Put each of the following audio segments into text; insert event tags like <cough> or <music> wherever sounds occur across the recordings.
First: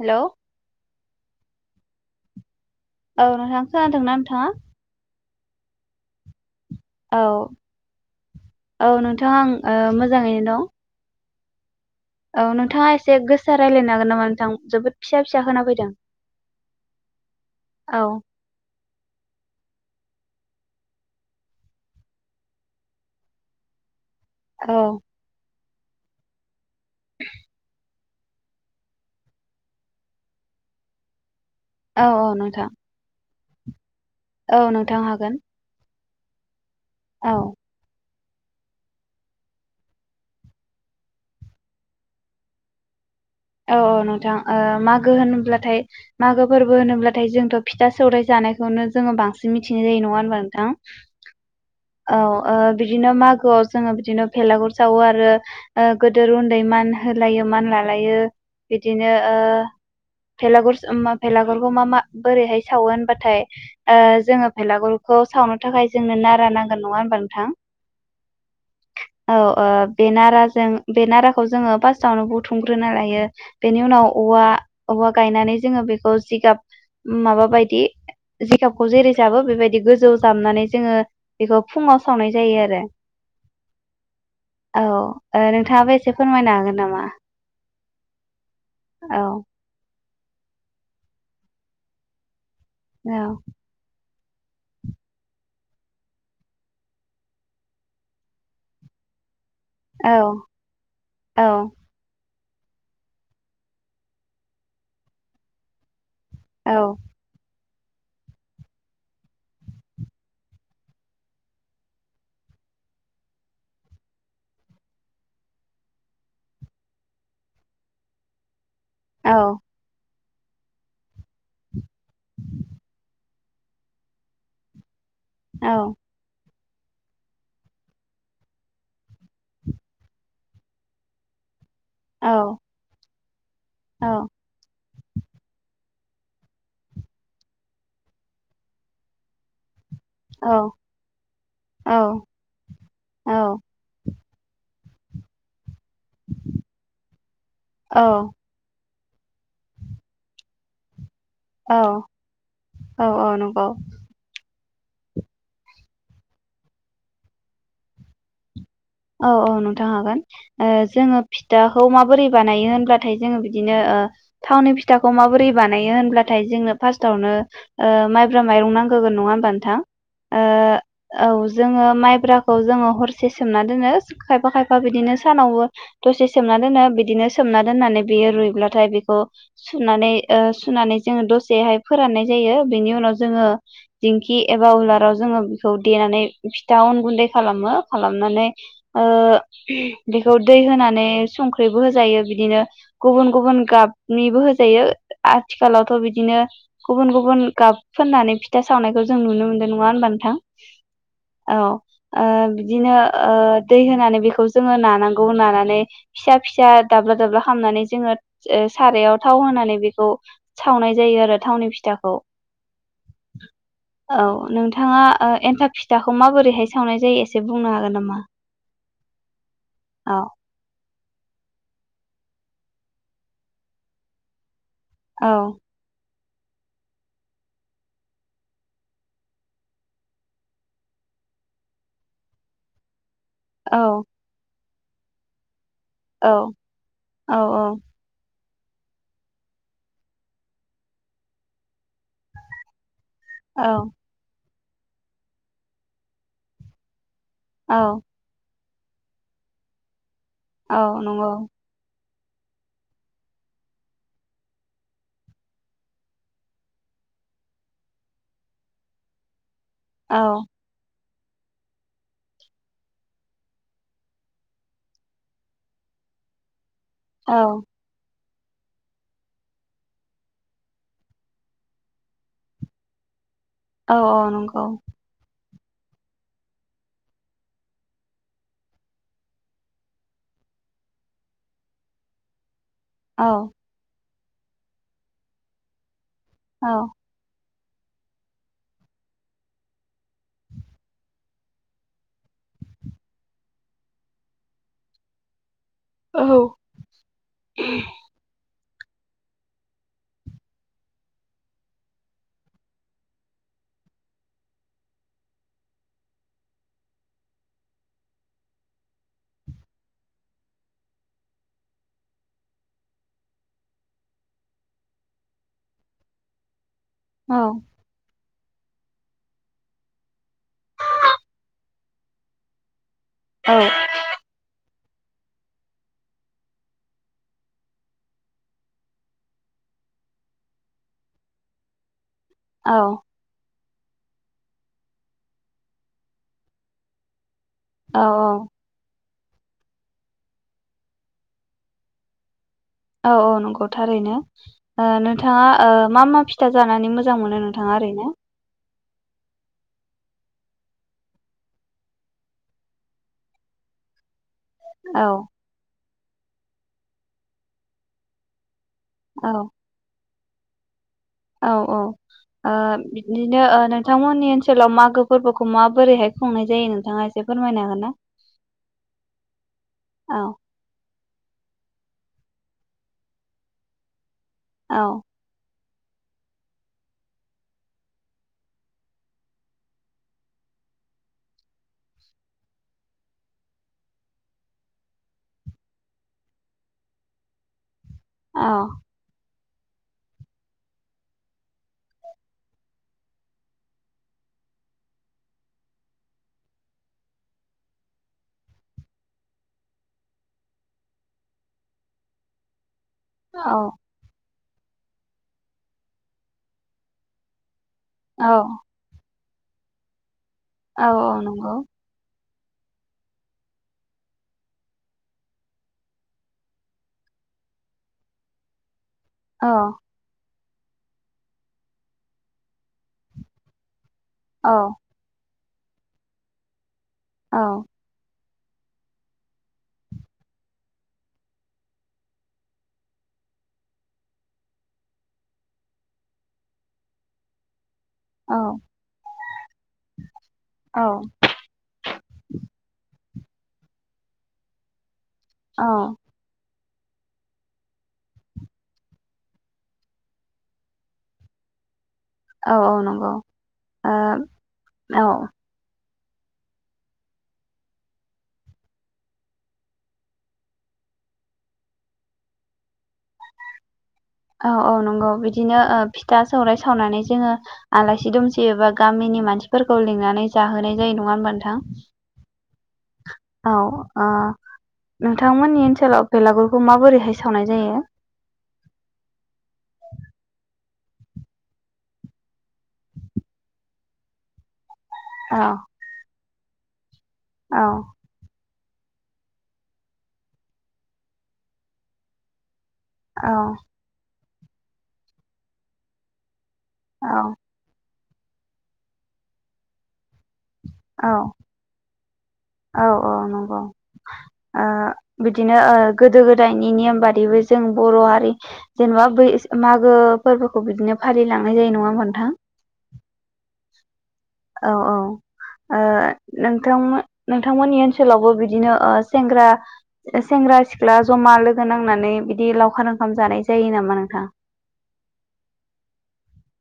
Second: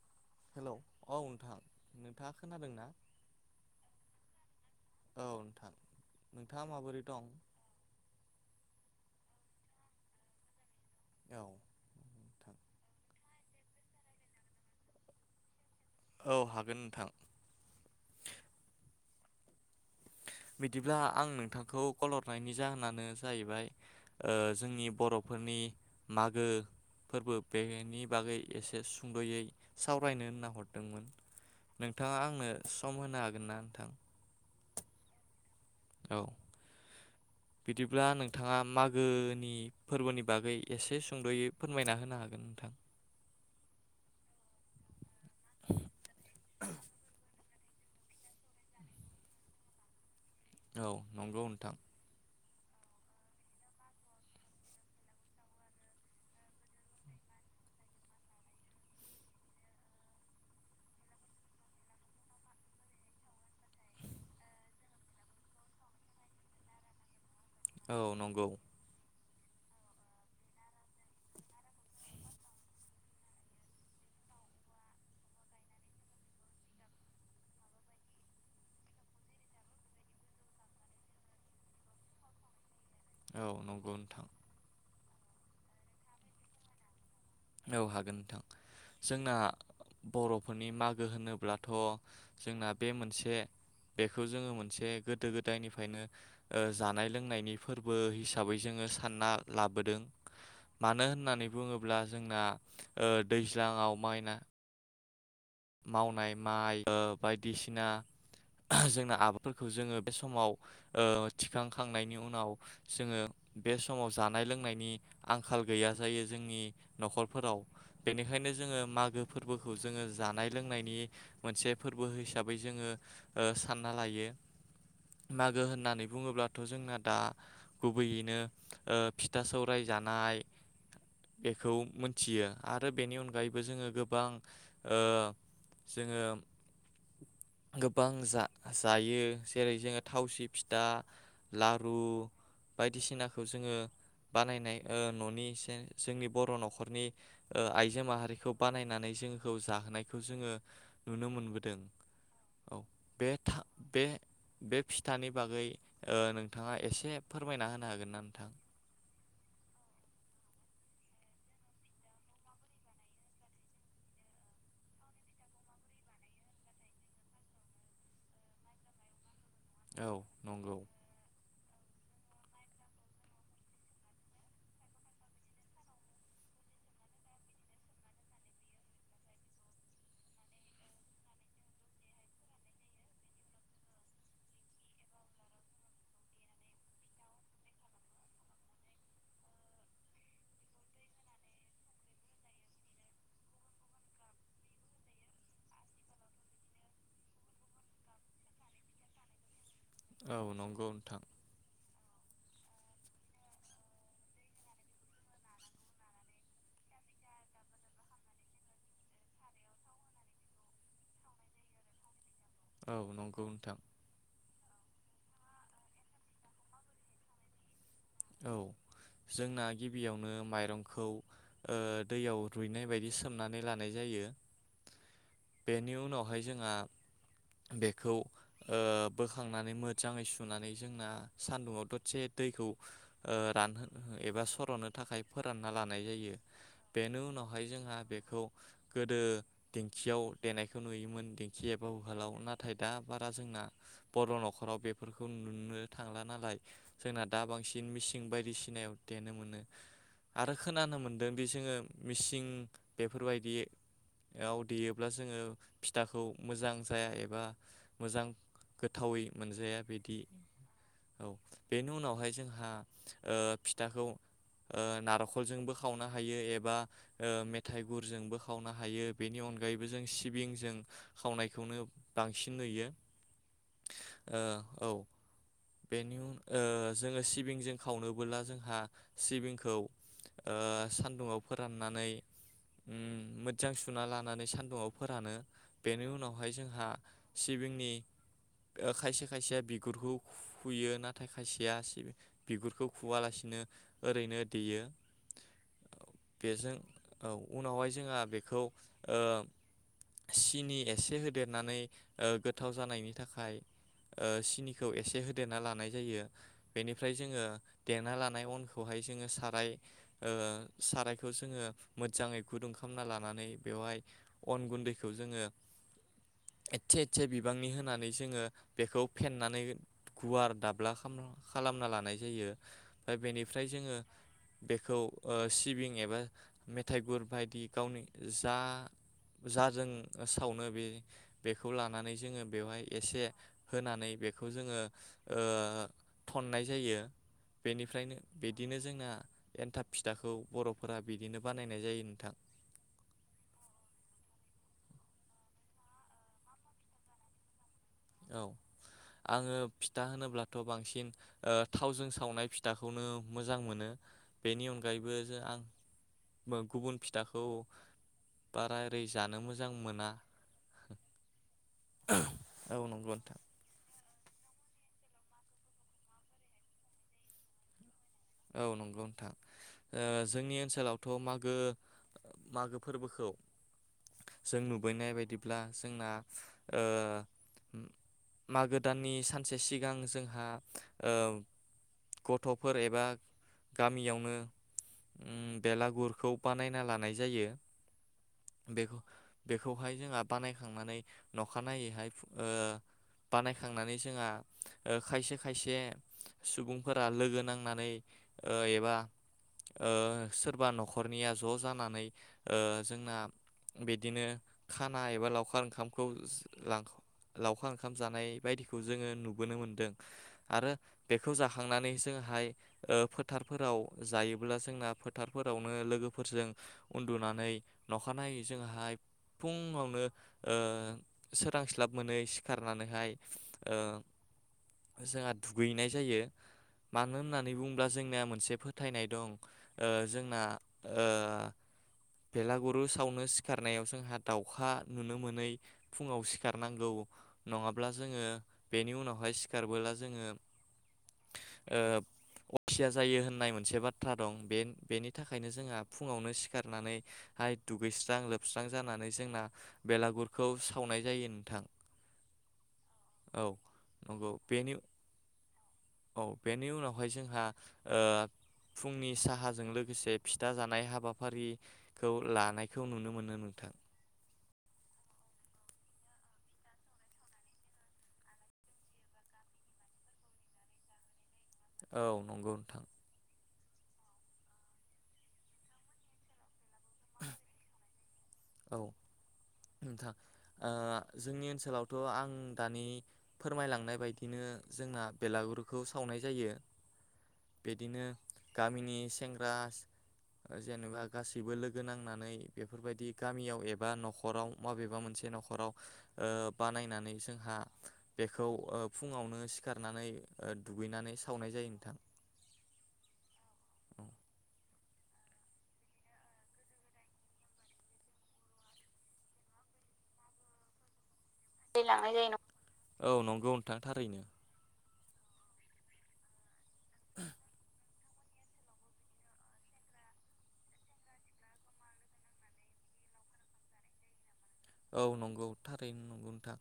Hello hello औ नोंथां। नोंथाङा खोनादोंना। औ नोंथां खोनादोना नोंथाङा। औ नोंथां। नोंथाङा माबोरै दं। थां मोजाङैनो दं। औ। औ नोंथां नोंथाङा एसे गोसा रायलायनो हागोन नामा नोंथां जोबोद फिसा फिसा खोना फैदों। औ हागोन नोंथां औ। बिदिब्ला आं नोंथांखौ कल हरनायनि जाहोनानो जाहैबाय। ओ औ जोंनि बर'फोरनि। मागो। फोरबो <unintelligible> बागै एसे सुंदयै सावरायनो ओनना हरदोंमोन। औ नोंथाङा आंनो नोंथां सम होनो हाग गोनना नोंथां। औ नोंथां हागोन। औ। औ बिदिब्ला नों। थाङा मागोनि फोरबोनि बागै एसे सुंदयै फोरमायना होनो हागोन नोंथां। औ औ नोंथां ओ माग गो होनब्लाथाय मागो फोरबो होनोबाथाय जोंथ फिथा सौराय जानायखौनो जोंङो बांसिन मिथिनाय जायो नंङा होनबा थां औ नंगौ नोंथां औ ओ बिदिनो मागोआव जोंङो बिदिनो भेलागुर सावो आरो ओ गोदोर उन्दै मान होलायो मान लालायो। बिदिनो ओ भेलागुर स-मा भेलागुरखौ मा मा बोरैहाय सावो होनबाथाय ओ जोंङो भेलागुरखौ सावनो थाखाय जोंनो नारा नांगोन नंङा होनबा नोंथां? औ नंगौ। औ ओ बे नाराजों बे नाराखौ जोंङो फार्स्टावनो बुथुमग्रोना लायो बेनि उनाव औवा औवा गायनानै जोंङो बेखौ जिगाब माबा बायदि जिगाबखौ जेरै जाबो बेबायदि गोजौ जाबनानै जोंङो बेखौ फुंङाव सावनाय जायो आरो। औ नंगौ नोंथां। औ ओ नोंथांङाबो एसे फोरमायनो हागोन नामा? औ हाग गोन नोंथां औ जोंना बर'फोरनि मागो होनोब्लाथ जोंना बे औ मोनसे बेख खौ जोंङो मोनसे गोदो गोदायनिफ्रायनो ओ जानाय लोंनायनि फोरबो हिसाबै जोंङो सानना लाबोदों औ मानो औ होननानै बुंङोब्ला जोंना ओ दैज्लांङाव माइना मावनाय औ माइ ओ बायदिसि ना जोंना आबादफोरखौ जोंङो बे समाव ओ थिखांखांनायनि उनाव जोंङो बे समाव जानाय लोंनायनि आंखाल गैया जायो जोंनि नखरफोराव बेनिखायनो जोंङो मागो औ फोरबोखौ जोंङो जानाय लोंनायनि मोनसे फोरबो हिसाबै जोंङो ओ सानना लायो। मागो औ होननानै बुंङोब्ला थ जोंना दा गुबैयैनो ओ फिथा सौराय जानाय खौ मोनथियो आरो बेनि अन बो जोंङो औ गोबां ओ जोंङो गोबां जा जायो जेरै जोंङो थावसि औ फिथा, औ लारु औ बायदिसिनाखौ जोंङो बानायनाय ओ ननि एसे जोंनि बर' नखरनि औ आइजो माहारिखौ बानायनानै जों खौ जाहोनायखौ जोंङो नुनो मोनबोदों औ औ बे औ था नंगौ बे-बे फिथानि बागै ओ नोंथाङा एसे फोरमायना होनो हागोन ना नोंथां? औ औ नोंथां हागोन ओ जोंङो फिथाखौ माबोरै बानायो होनब्लाथाय जोंङो बिदिनो ओ थावनि फिथाखौ माबोरै बानायो होनब्लाथाय जोंनो फार्स्टावनो ओ माइब्रा माइरं नांगोगोन नंङा होमबा नो थां औ नंगौ ओ औ जोङो माइब्राखौ जोङो हरसे सोमनानै दोनो खायफा खायफा बिदिनो सानावबो दसे सोमना दोनो। बिदिनो सोमना दोन्नानै बेयो रुइब्लाथाय बेखौ सुनानै ओ सुनानै जोङो दसेहाय फोरान्नाय जायो। बेनि उनाव जोङो दिंखि एबा उलाराव जोङो बेखौ देनानै फिथा अन गुन्दै खालामो। खालामनानै ओ बेखौ दै होनानै संख्रिबो होजायो बिदिनो गुबुन गुबुन गाबनिबो होजायो आथिखालावथ बिदिनो गुबुन गुबुन गाब फोन्नानै फिथा सावनायखौ जों नुनो मोनो। नङा होनबा नोंथां? औ नंगौ नोंथां औ। ओ बिदिनो ओ दै होनानै बेखौ जोङो नानांगौ नानानै फिसा फिसा दाब्ला दाब्ला खालामनानै जोङो सारायाव थाव होनानै बेखौ सावनाय जायो आरो थावनि फिथाखौ। औ नंगौ नोंथां। औ नोंथाङा ओ एन्थाब फिथाखौ माबोरैहाय सावनाय जायो एसे बुंनो हागोन नामा? औ जोंना औ गिबियावनो माइरंखौ ओ दैयाव रुइनाय बायदि सोमनानै लानाय जायो। औ बेनि उनावहाय जोंहा बेखौ ओ बोखांनानै मोजाङै सुनानै जोंना सान्दुङाव ददसे दैखौ ओ रानहो औ एबा स र'नो थाखाय फोरान ना लानाय औ जायो। बेनि औ उनावहाय औ जोंहा बेखौ गोदो दिेंखियाव देनायखौ नुयोमोन दिेंखि एबा उहालाव नाथाय दा बारा औ जोंना बर' नख' राव बेफोरखौ नुनो थांला नालाय जोंना दा औ दिन मिसिं बायदि सिनायाव देनो मोनो। आरो औ खोनानो नंगौ मोन्दों बे जोङो मिसिं बेफोरबायदियाव देयोब्ला जोङो फिथाखौ मोजां जाया एबा मोजां गोथावै मोनजाया औ बिदि। औ बेनि उनावहाय जों हा ओ फिथाखौ ओ नार'खलजोंबो खावनो हायो एबा औ मेथाइ गुरजोंबो खाव वनो हायो बेनि अनगायैबो जों सिबिं जों खावनायखौनो बांसिन नुयो। औ औ ओ नंगौ। औ बेनि उन जोङो सि बिंजों खावनोबोला जोंहा सिबिंखौ ओ सान्दुंआव फोरान्नानै उम औ मोजां सुना ला नानै सान्दुुंआव फोरानो। बेनि उनाव वहाय औ जोंहा सिबिंनि ओ खायसे खायसेया बिगुरखौ खुयो नाथाय खायसेया सिबिं बिगुरखौ खुवालासिनो ओरैनो देयो। औ बेजों औ उनावहाय जोंहा बेखौ ओ सिनि एसे होदेरनानै गोथाव जानायनि थाखाय ओ सिनिखौ एसे होदेरना लानाय जायो बेनि फ्राय जोंङो देना लानाय अनखौहाय जोंङो साराय ओ सारायखौ जोंङो मोजाङै गुदुं खालामना लानानै बेवहाय अन गुन्दैखौ जोंङो एसे एसे औ बिबांनि होनानै जोंङो बेखौ फेनानै गुवार दाब्ला खालाम खालामना लानाय जायो दा औ बेनिफ्राय जोंङो बेखौ ओ सिबिं एबा मेथाइ गुर बायदि गावनि जा जाजों सावनो बे बेखौ लानानै जोंङो बेवहाय एसे होनानै बेखौ जोंङो ओ थननाय जायो औ बेनिफ्रायनो बिदिनो जोंना एन्थाब फिथाखौ बर'फोरा बिदिनो बानायनाय जायो नोंथां। औ औ नंगौ थारैनो नोंथाङा मा मा फिथा जानानै मोजां मोनो नोंथाङा ओरैनो? औ आंङो फिथा होनोब्लाथ बांसिन ओ थावजों सावनाय फिथाखौनो मोजां मोनो। बेनि औ अनगायैबो जो आं गुबुन फिथाखौ बारा ओरै औ जानो मोजां मोना। <inaudible> औ औ ओ औ नंगौ नोंथां बिदिनो ओ नोंथांमोननि ओनसोलाव मागो फोरबोखौ माबोरैहाय खुंनाय जायो नोंथांङा एसे फोरमायनो हागोन ना? औ नंगौ नोंथां ओ औ जोंनि ओनसोलावथ मा गो मागो फोरबोखौ जों औ नुबोननाय बायदिब्ला जोंना ओ मागो दाननि सानसे सिगां जोंहा ओ गथ'फोर एबा गामियावनो उम्म बेलागुरखौ बानायना लानाय जायो। औ बेखौ बेखौहाय जोंहा बानायखांनानै नखानाययैहाय ओ बानायखांनानै जोंहा खायसे खायसे सुबुंफोरा लोगो नांनानै ओ एबा ओ सोरबा न'खरनिया ज जानानै ओ जोंना औ बिदिनो खाना एबा लावखार ओंखामखौ लां लावखार ओंखाम जानाय औ बायदिखौ जोंङो नु नुबोनो मोनदों आरो औ औ बेखौ नंगौ जाखांनानै जोंहाय ओ फोथारफोराव जायोब्ला जोंना फोथारफोरावनो लोगोफोरजों उन्दुनानै नखानायै जोंहाय औ फुंङावनो ओ सोरांस्लाब मोनै सिखारनानैहाय ओ औ जोंहा दुगैनाय जायो मानो होननानै औ बुं जोंनिया मोनसे फोथायनाय दं ओ जोंना ओ बेलागुरु सावनो सिखारनायाव जोंहा दाउखा नुनो मोनै फुङाव सिखारनांगौ नङाब ब्ला जोङो औ बेनि उनावहाय सिखाबोला जोङो ओ खुथिया जायो होननाय मोनसे बाथ्रा दं बे बेनि थाखायनो जोंहा औ फुङावनो सिखार नानै हाय दुगैस्रां लोबस्रां जानानै जोंना बेलागुरखौ सावनाय जायो नोंथां औ औ नंगौ औ नंगौ बेनि ओ औ औ बेनि उनावहाय जोंहा ओ फुंनि साहाजों लोगोसे फिथा जानाय हाबाफारिखौ लानायखौ नुनो मोनो नोंथां औ औ नंगौ बिदिनो ओ फिथा सौराय सावनानै जोङो आलासि दुमसि एबा गामिनि मानसिफोरखौ लिंनानै जाहोनाय जायो नङा होनबा नों औ नंगौ <inaudible> औ ओ नोंथांमोननि ओनसोलाव बेलागुरखौ माबोरैहाय सावनाय जायो औ नोंथां ओ जोंनि ओनसोलावथ आं दानि फोरमायलांनाय बायदिनो जोंना औ बेलागुरुखौ सावनाय जायो औ बिदिनो गामिनि सेंग्रा जेनेबा गासैबो लोगो नांनानै बेफोरबायदि औ गामियाव एबा नखर नखराव माबेबा मोनसे नखराव ओ बानायनानै औ जोंहा बेखौ ओ फुङावनो सिखारनानै ओ औ दुगैनानै सावनाय जायो नोंथां औ औ नंगौ ओ बिदिनो ओ गोदो गोदायनि नेम बादिबो जों बर हारि जेनेबा बै मागो फोरबोखौ बिदिनो फारि लांनाय जायो दै नङा लांनाय जायो नोंथां न औ नंगौ नोंथां थारैनो। औ औ ओ नोंथांमो नोंथांमोननि ओनसोलावबो बिदिनो ओ सेंग्रा सेंग्रा सिख्ला जमा लोगो नांनानै बिदि लावखार ओंखाम जानाय जायो नामा नोंथां औ नंगौ थारैनो नंगौ नोंथां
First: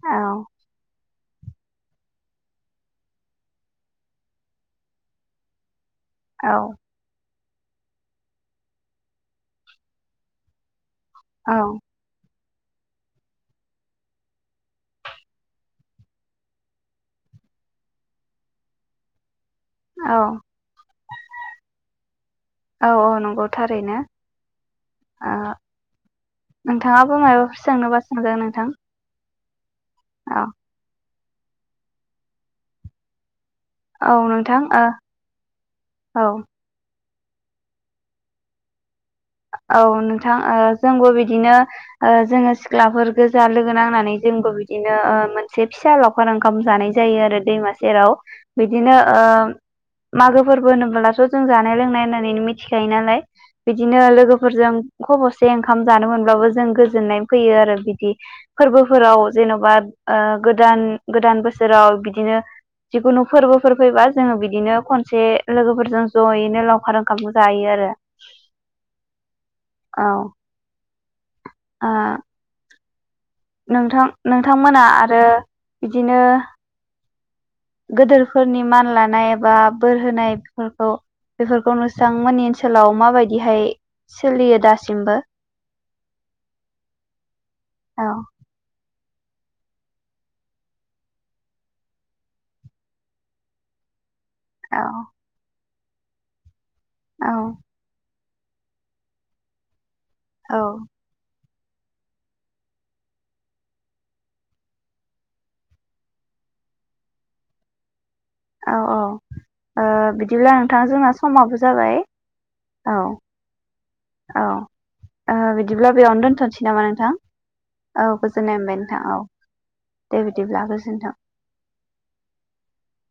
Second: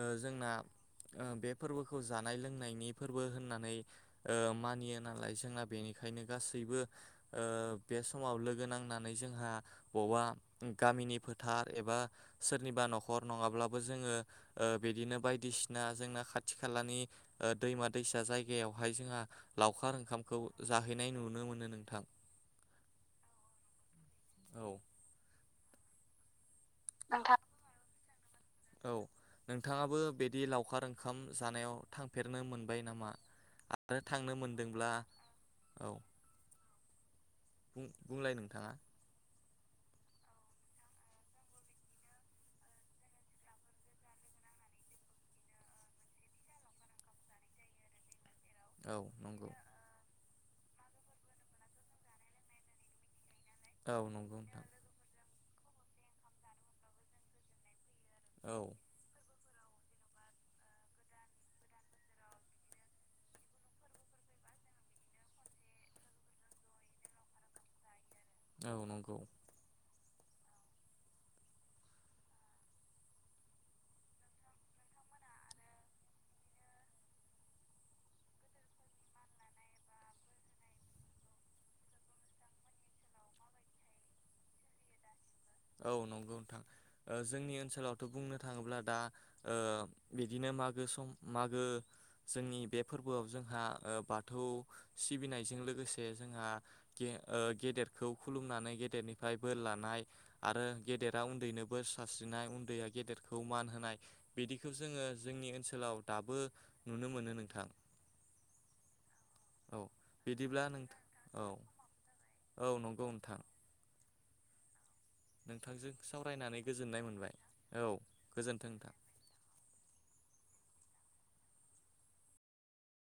ओ औ जोंना ओ बे फोरबोखौ जानाय लोंनायनि फोरबो होननानै ओ मानियो नालाय जोंना बेनि बेखायनो औ गासैबो ओ बे समाव लोगो नांनानै जोंहा बबा गामिनि औ फोथार एबा सोरनिबा नखर नङाब्लाबो जोङो ओ बिदिनो बायदिसिना जोंना खाथि खालानि ओ दैमा दैसा जायगायावहाय जोंहा लावखार औ ओंखामखौ जाहैनाय नुनो मोनो नोंथां औ आ नोंथाङाबो नोंथां मायबाफोर सोंनोबा सो होनग्रा नोंथां औ नोंथाङाबो बिदि औ लावखार ओं ओंखाम जानायाव थांफेरनो मोनबाय नामा? आरो औ थांनो नोंथां ओ मोनदोंब्ला औ बुं-बुंलाय नोंथाङा औ नोंथां ओ जोंबो बिदिनो ओ जोङो सिख्लाफोर गोजा लोगो नांनानै जोंबो बिदिनो ओ मोनसे फिसा लावखार ओंखाम जानाय जायो आरो दैमा सेराव। औ बिदिनो ओ नंगौ मागो फोरबो होनबोलास जों जानाय लोंनाय होननानै मिथिखायो नालाय बे औ बिदिनो नंगौ नोंथां लोगोफोरजों खबस एसे ओंखाम जानो मोनब्लाबो जों गोजोननाय फैयो आरो बिद दि औ फोरबोफोराव जेनेबा ओ गोदान गोदान बोसोराव बिदिनो जिखुनु फोरबोफोर फैबा जोङो बिदिनो खनसे लोगोफोरजों जयैनो लावखार ओंखाम जायो आरो। औ नंगौ औ आ नोंथां-नोंथांमोना आरो बिदिनो गोदोरफोरनि मान लानाय एबा बोर होनायफोरखौ बेफोरखौ नोंस्रामोननि ओनसोलाव माबायदिहाय सोलियो दासिमबो? औ नंगौ नोंथां जोंनि औ ओनसोलावथ बुंनो थाङोब्ला दा ओ बिदिनो मागो सम मागो जोंनि बे फोरबोआव जोंहा ओ बाथ थौ औ सिबिनायजों लोग गोसे जोंहा गे औ ओ गेदेरखौ खुलुमनानै गेदेरनिफ्राय बोर लानाय औ आरो गेदेरा उन्दैनो बोर सस्रिनाय उन्दैया गेदेरखौ मान होनाय बिदिखौ जोङो जोंनि ओनसोलाव दाबो नुनो मोनो नोंथां। औ औ ओ बिदिब्ला नोंथां जोंना समाबो जाबाय औ नंगौ नोंथां औ ओ नोंथांजों बिदिब्ला बेयावनो सावरायनानै दोनथ'नोसै नामा गोजोननाय नोंथां मोनबाय औ गोजोननाय मोनबाय नोंथां औ दे बिदिब्ला गोजोन जोनथों